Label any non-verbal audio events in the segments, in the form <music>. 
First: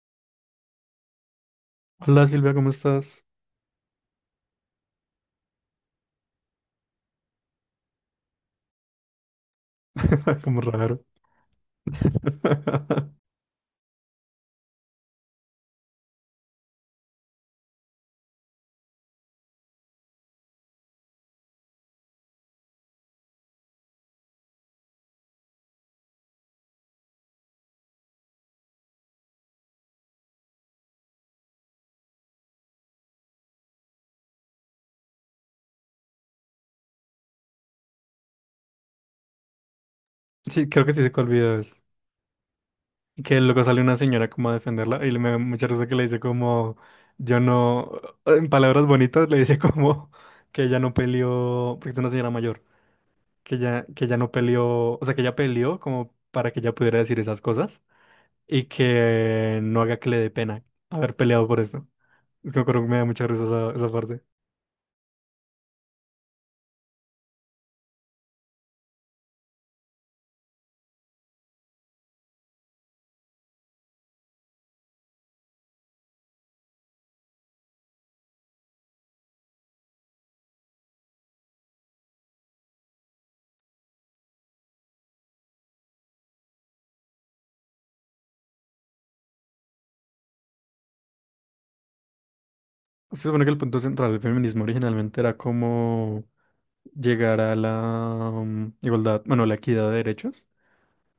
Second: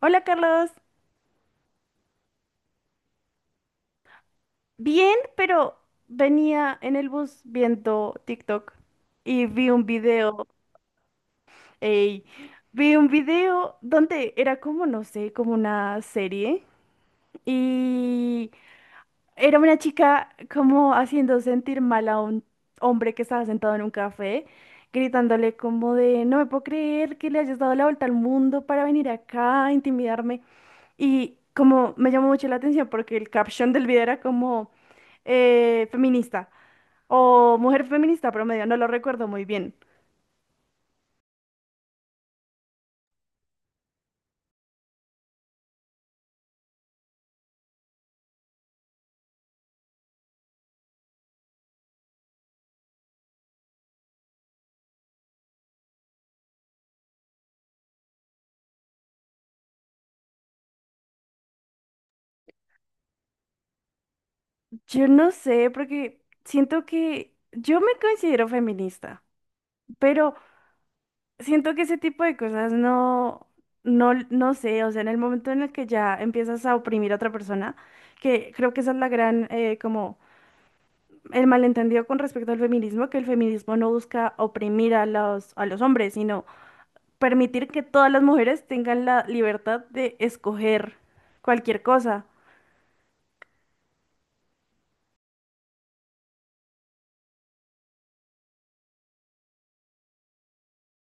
Hola, Carlos. Hola Silvia, ¿cómo estás? Bien, pero venía en el bus viendo TikTok y vi un <laughs> video. Como raro. Ey, vi un <laughs> video donde era como, no sé, como una serie y era una chica como haciendo sentir mal a un hombre que estaba sentado en un café, gritándole como de, no me puedo creer que le hayas dado la vuelta al mundo para venir acá a intimidarme. Y como me llamó mucho la atención porque el caption del video era como feminista o mujer feminista promedio, no lo recuerdo muy bien. Sí, creo que sí se cuál video es. Que luego sale una señora como a defenderla y le me da mucha risa que le dice como, yo no, en palabras bonitas le dice <laughs> como que ella no peleó, porque es una señora mayor, que ella no peleó, o sea, que ella peleó como para que ella pudiera decir esas cosas y que no haga que le dé pena haber peleado por esto. Es que me acuerdo que me da mucha risa esa parte. Yo no sé, porque siento que yo me considero feminista, pero... siento que ese tipo de cosas no sé. O sea, en el momento en el que ya empiezas a oprimir a otra persona, que creo que esa es la gran, como el malentendido con respecto al feminismo, que el feminismo no busca oprimir a los hombres, sino permitir que todas las mujeres tengan la libertad de escoger cualquier cosa. Se supone que el punto central del feminismo originalmente era cómo llegar a la igualdad, bueno, la equidad de derechos,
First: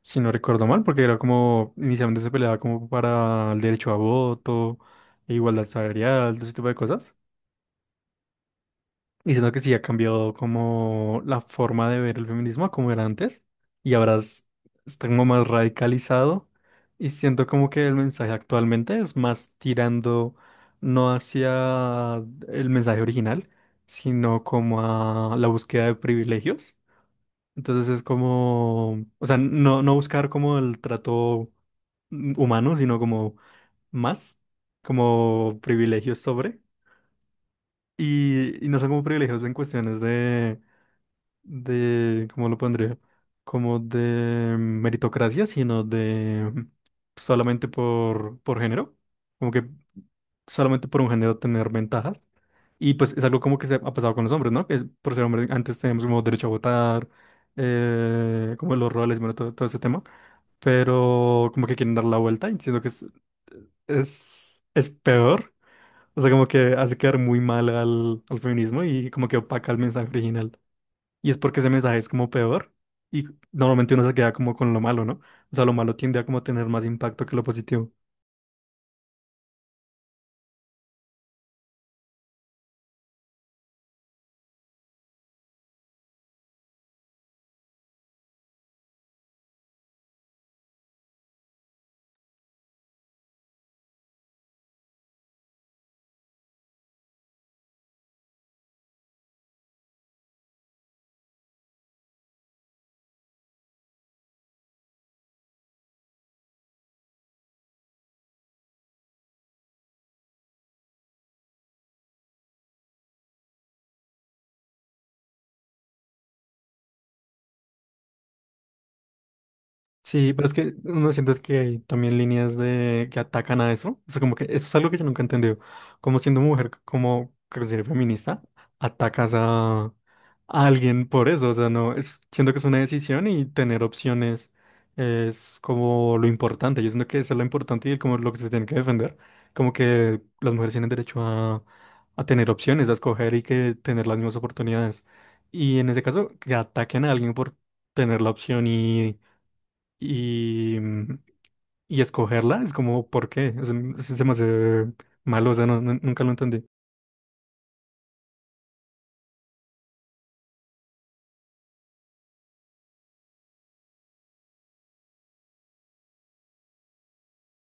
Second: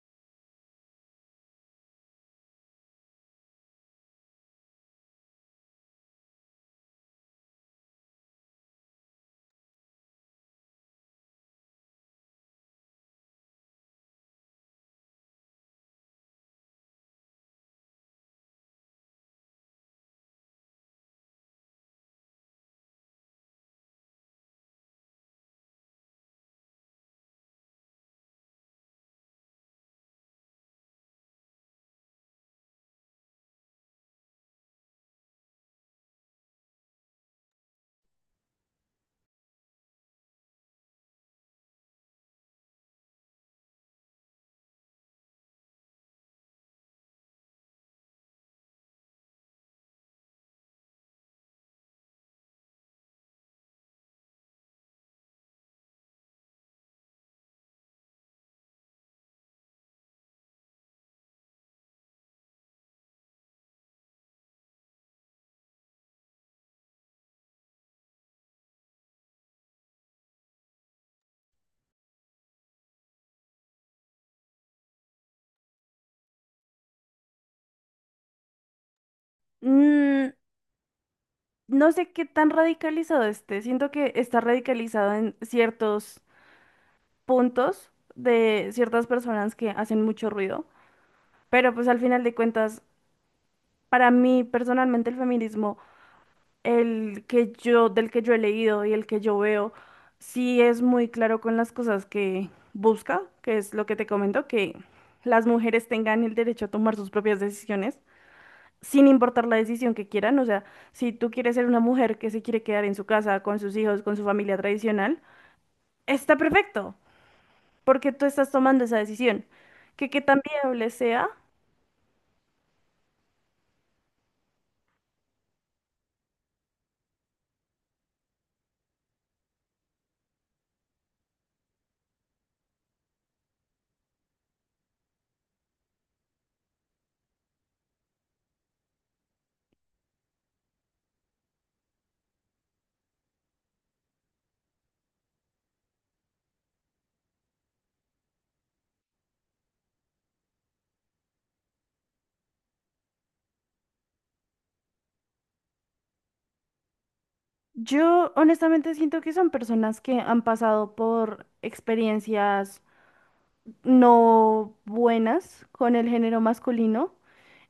si no recuerdo mal, porque era como, inicialmente se peleaba como para el derecho a voto, e igualdad salarial, todo ese tipo de cosas diciendo que sí ha cambiado como la forma de ver el feminismo a como era antes. Y ahora está como más radicalizado. Y siento como que el mensaje actualmente es más tirando no hacia el mensaje original, sino como a la búsqueda de privilegios. Entonces es como, o sea, no, no buscar como el trato humano, sino como más, como privilegios sobre. Y no son como privilegios en cuestiones de ¿cómo lo pondría? Como de meritocracia, sino de solamente por género, como que solamente por un género tener ventajas. Y pues es algo como que se ha pasado con los hombres, ¿no? Que por ser hombres antes teníamos como derecho a votar, como los roles, bueno, todo ese tema. Pero como que quieren dar la vuelta y siento que es peor. O sea, como que hace quedar muy mal al feminismo y como que opaca el mensaje original. Y es porque ese mensaje es como peor y normalmente uno se queda como con lo malo, ¿no? O sea, lo malo tiende a como tener más impacto que lo positivo. Mm, no sé qué tan radicalizado esté, siento que está radicalizado en ciertos puntos de ciertas personas que hacen mucho ruido. Pero pues al final de cuentas, para mí personalmente el feminismo, el que yo, del que yo he leído y el que yo veo, sí es muy claro con las cosas que busca, que es lo que te comento, que las mujeres tengan el derecho a tomar sus propias decisiones, sin importar la decisión que quieran. O sea, si tú quieres ser una mujer que se quiere quedar en su casa, con sus hijos, con su familia tradicional, está perfecto, porque tú estás tomando esa decisión. Que Sí, tan pero es que viable uno sea. siente es que hay también líneas de que atacan a eso. O sea, como que eso es algo que yo nunca he entendido. Como siendo mujer, como que ser feminista, atacas a alguien por eso. O sea, no, es, siento que es una decisión y tener opciones es como lo importante. Yo siento que eso es lo importante y como lo que se tiene que defender. Como que las mujeres tienen derecho a tener opciones, a escoger y que tener las mismas oportunidades. Y en ese caso, que ataquen a alguien por tener la opción y, mm, y escogerla es como, ¿por qué? O sea, se me hace malo, o sea, no, nunca lo entendí. Yo honestamente siento que son personas que han pasado por experiencias no buenas con el género masculino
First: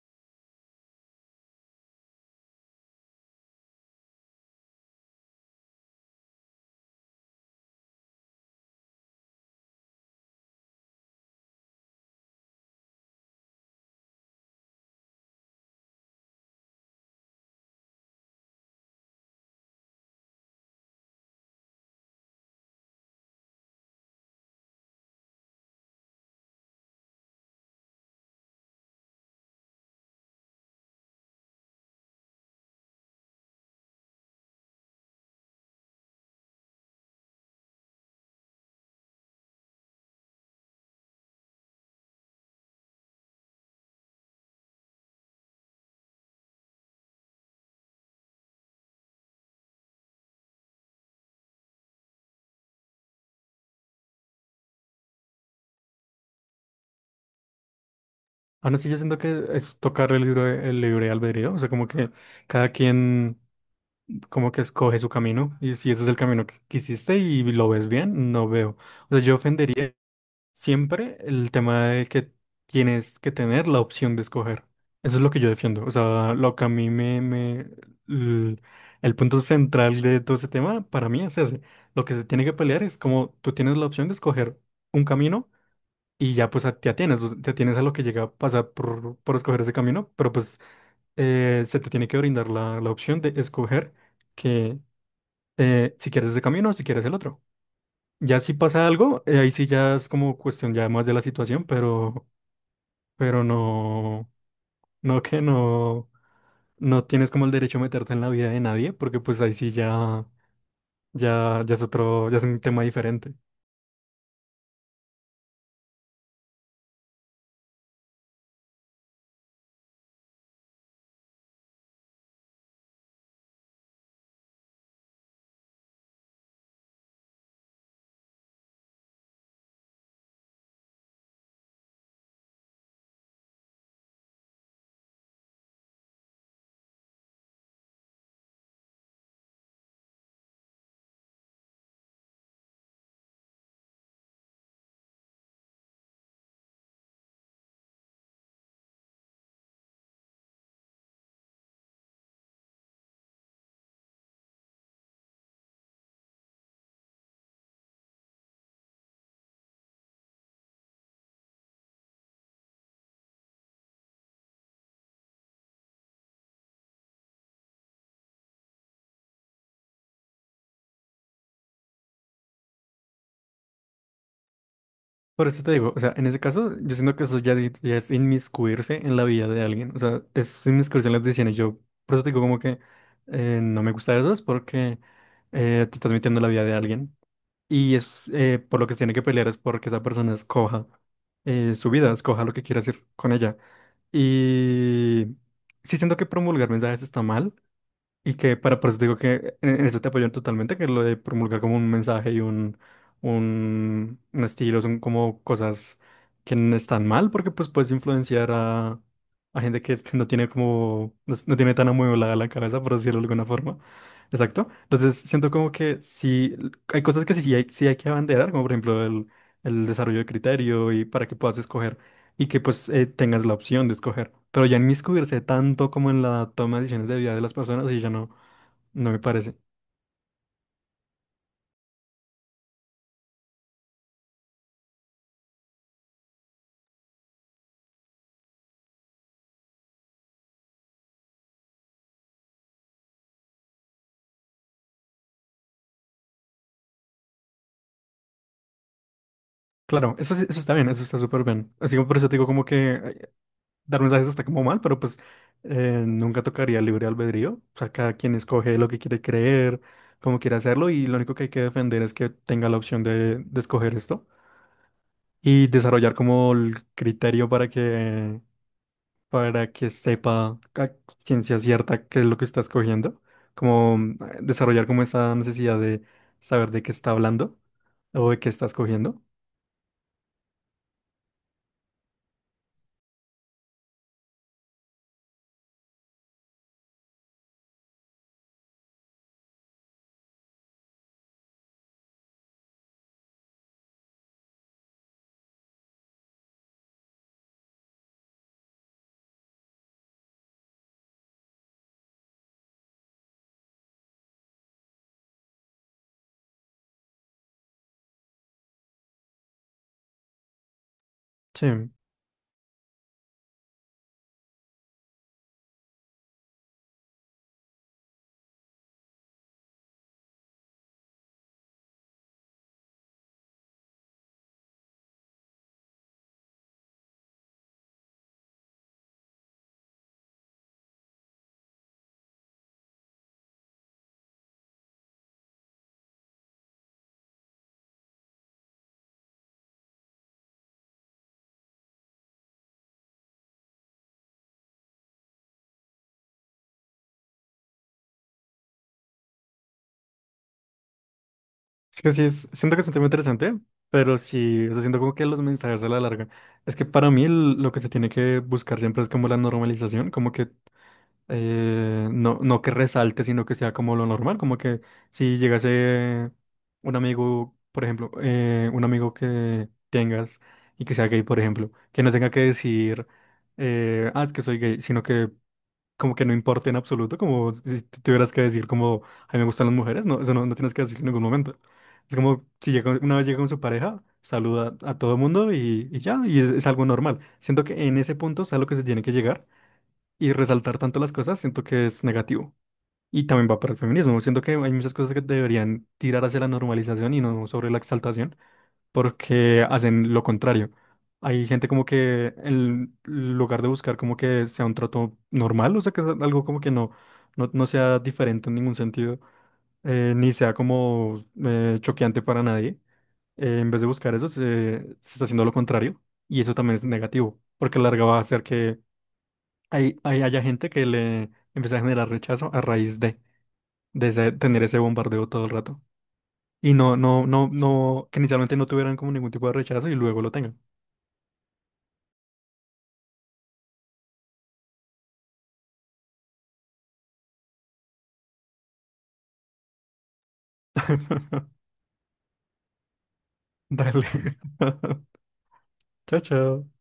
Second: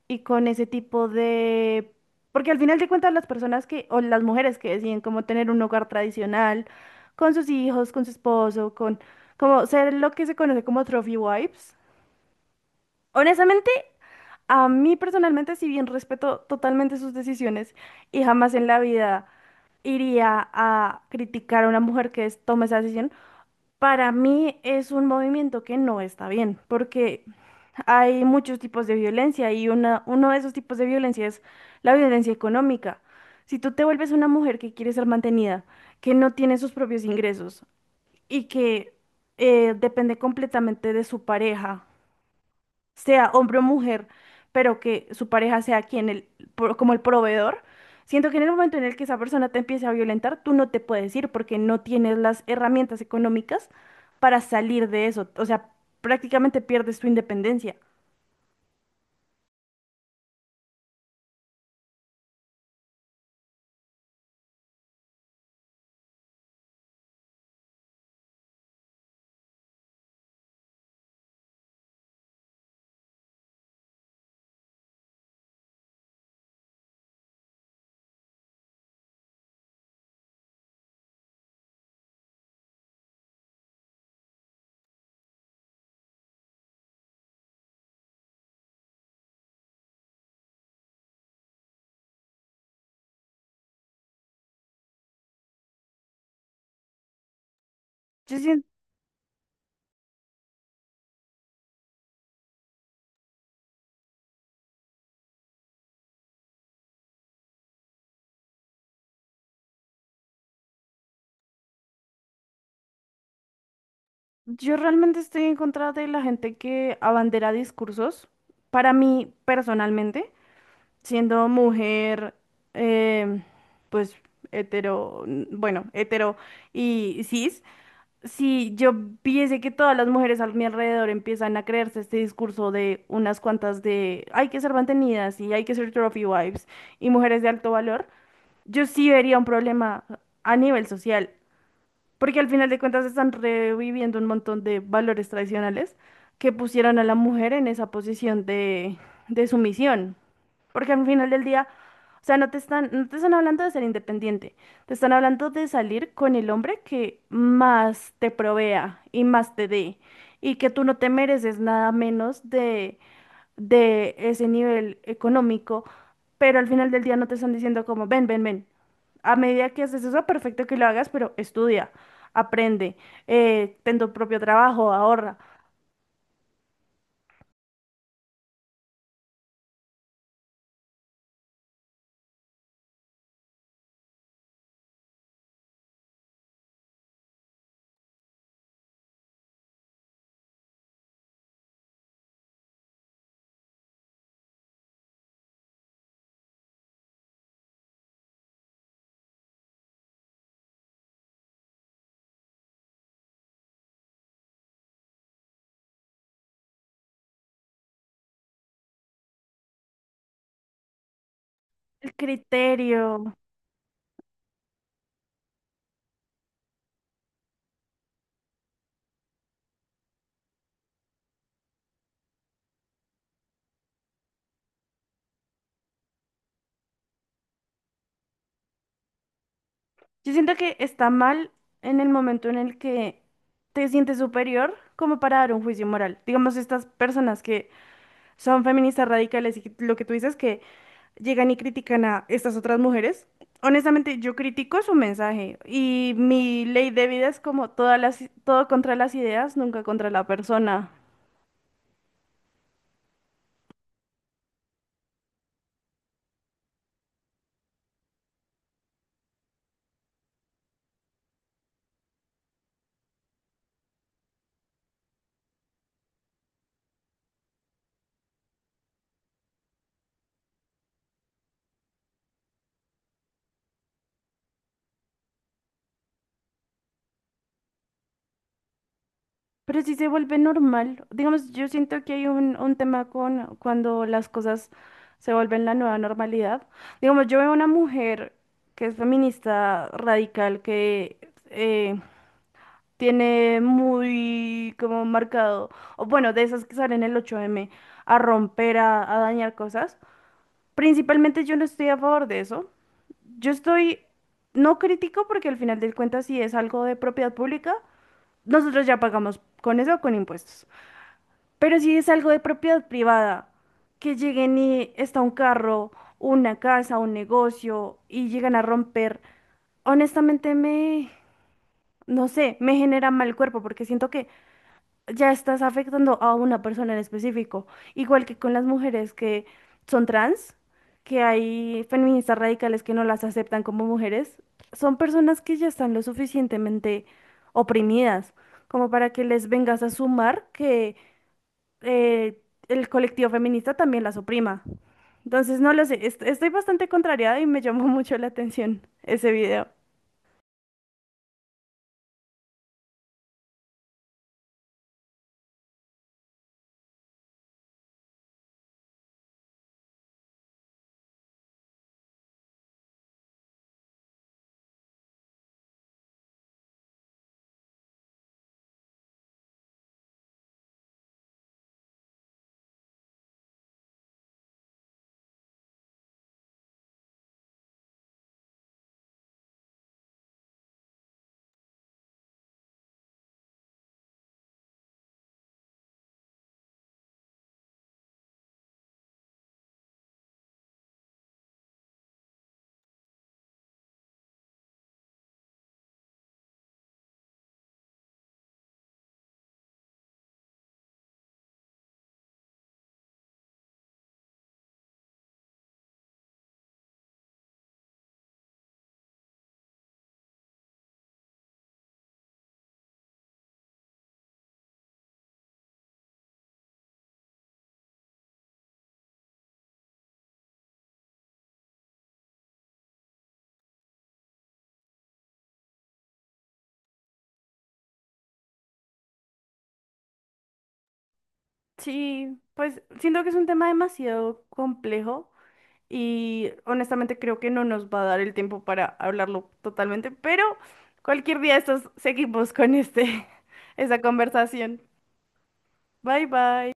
y con ese tipo de... Porque al final de cuentas las personas que, o las mujeres que deciden como tener un hogar tradicional, con sus hijos, con su esposo, con como ser lo que se conoce como trophy wives. Honestamente, a mí personalmente, si bien respeto totalmente sus decisiones y jamás en la vida... iría a criticar a una mujer que tome esa decisión, para mí es un movimiento que no está bien, porque hay muchos tipos de violencia y una, uno de esos tipos de violencia es la violencia económica. Si tú te vuelves una mujer que quiere ser mantenida, que no tiene sus propios ingresos y que depende completamente de su pareja, sea hombre o mujer, pero que su pareja sea quien el, como el proveedor, siento que en el momento en el que esa persona te empiece a violentar, tú no te puedes ir porque no tienes las herramientas económicas para salir de eso. O sea, prácticamente pierdes tu independencia. Aún así, yo siento que es tocar el libre albedrío, o sea, como que cada quien como que escoge su camino y si ese es el camino que quisiste y lo ves bien, no veo. O sea, yo ofendería. Siempre el tema de que tienes que tener la opción de escoger. Eso es lo que yo defiendo. O sea, lo que a mí el, el punto central de todo ese tema para mí es ese. Lo que se tiene que pelear es como tú tienes la opción de escoger un camino y ya pues te atienes, o sea, te atienes a lo que llega a pasar por escoger ese camino, pero pues se te tiene que brindar la opción de escoger que si quieres ese camino o si quieres el otro. Ya Yo si sien- pasa algo, ahí sí ya es como cuestión ya más de la situación, pero no, no que no, no tienes como el derecho a meterte en la vida de nadie, porque pues ahí sí ya, ya es otro, ya es un tema diferente. yo realmente estoy en contra de la gente que abandera discursos. Para mí, personalmente, siendo mujer, em, pues hetero, bueno, hetero y cis, si yo viese que todas las mujeres a mi alrededor empiezan a creerse este discurso de unas cuantas de hay que ser mantenidas y hay que ser trophy wives y mujeres de alto valor, yo sí vería un problema a nivel social, porque al final de cuentas están reviviendo un montón de valores tradicionales que pusieron a la mujer en esa posición de sumisión. Porque al final del día, o sea, no te están, no te están hablando de ser independiente, te están hablando de salir con el hombre que más te provea y más te dé, y que tú no te mereces nada menos de ese nivel económico, pero al final del día no te están diciendo como, ven, ven, ven. A medida que haces eso, perfecto que lo hagas, pero estudia, aprende, ten tu propio trabajo, ahorra. Por eso te digo, o sea, en ese caso, yo siento que eso ya, ya es inmiscuirse en la vida de alguien, o sea, es inmiscuirse en las decisiones. Yo, por eso te digo como que no me gusta eso, es porque te estás metiendo en la vida de alguien. Y es por lo que se tiene que pelear es porque esa persona escoja su vida, escoja lo que quiere hacer con ella. Y sí siento que promulgar mensajes está mal, y que para por eso te digo que en eso te apoyan totalmente, que lo de promulgar como un mensaje y un estilo son como cosas que no están mal, porque pues puedes influenciar a gente que <laughs> no tiene como, no, no tiene tan El amueblada la cabeza, por decirlo de criterio. alguna forma. Exacto. Entonces siento como que sí, hay cosas que sí hay que abanderar, como por ejemplo el desarrollo de criterio y para que puedas escoger y que pues tengas la opción de escoger. Pero ya inmiscuirse tanto como en la toma de decisiones de vida de las personas y ya no, no me parece. Yo siento que está mal en el momento en el que te sientes superior como para dar un juicio moral. Digamos, estas personas que son feministas radicales y lo que tú dices que llegan y critican a estas otras mujeres. Honestamente, yo critico su mensaje y mi ley de vida es como todas las, todo contra las ideas, nunca contra Claro, la eso está bien, persona. eso está súper bien. Así que por eso te digo como que dar mensajes está como mal, pero pues nunca tocaría libre albedrío. O sea, cada quien escoge lo que quiere creer, cómo quiere hacerlo y lo único que hay que defender es que tenga la opción de escoger esto y desarrollar como el criterio para que sepa a ciencia cierta qué es lo que está escogiendo, como desarrollar como esa necesidad de saber de qué está hablando o de qué está escogiendo. Pero si se vuelve normal, digamos, yo siento que hay un tema con cuando las cosas se vuelven la nueva normalidad. Digamos, yo veo una mujer que es feminista radical, que eh, tiene muy como marcado, o bueno, de esas que salen el ocho m a romper, a dañar cosas. Principalmente yo no estoy a favor de eso. Yo estoy, no critico porque al final del cuentas si es algo de propiedad pública, nosotros ya pagamos con eso o con impuestos. Pero Sí, si es algo de propiedad privada, que lleguen y está un carro, una casa, un negocio y llegan a romper, honestamente me, no sé, me genera mal cuerpo porque siento que ya estás afectando a una persona en específico. Igual que con las mujeres que son trans, que hay feministas radicales que no las aceptan como mujeres, son personas que ya están lo suficientemente oprimidas como para que les vengas a sumar que eh, el colectivo feminista también las oprima. Entonces, no lo sé, estoy bastante contrariada y me llamó <laughs> mucho la atención ese video. es que sí, siento que es un tema interesante, pero sí, o sea, siento como que los mensajes a la larga. Es que para mí lo que se tiene que buscar siempre es como la normalización, como que no que resalte, sino que sea como lo normal, como que si llegase un amigo, por ejemplo, un amigo que tengas y que sea gay, por ejemplo, que no tenga que decir, ah, es que soy gay, sino que como que no importe en absoluto, como si te tuvieras que decir como, a mí me gustan las mujeres, no, eso no, no tienes que decir en ningún momento. Es como si llega, una vez llega con su pareja, saluda a todo el mundo y ya, y es algo normal. Siento que en ese punto es a lo que se tiene que llegar y resaltar tanto las cosas, siento que es negativo. Y también va para el feminismo. Siento que hay muchas cosas que deberían tirar hacia la normalización y no sobre la exaltación, porque hacen lo contrario. Hay gente como que en lugar de buscar como que sea un trato normal, o sea, que es algo como que no sea diferente en ningún sentido, ni sea como choqueante para nadie. En vez de buscar eso, se está haciendo lo contrario y eso también es negativo, porque a la larga va a hacer que haya gente que le empieza a generar rechazo a raíz de tener ese bombardeo todo el rato. Y no, que inicialmente no tuvieran como ningún tipo de rechazo y luego lo tengan. Sí, pues siento que es un tema demasiado complejo y honestamente creo que no nos va a dar el tiempo para hablarlo totalmente, pero cualquier día de estos seguimos con este, <laughs> esa Dale. conversación. <laughs> Chao, Bye chao. bye.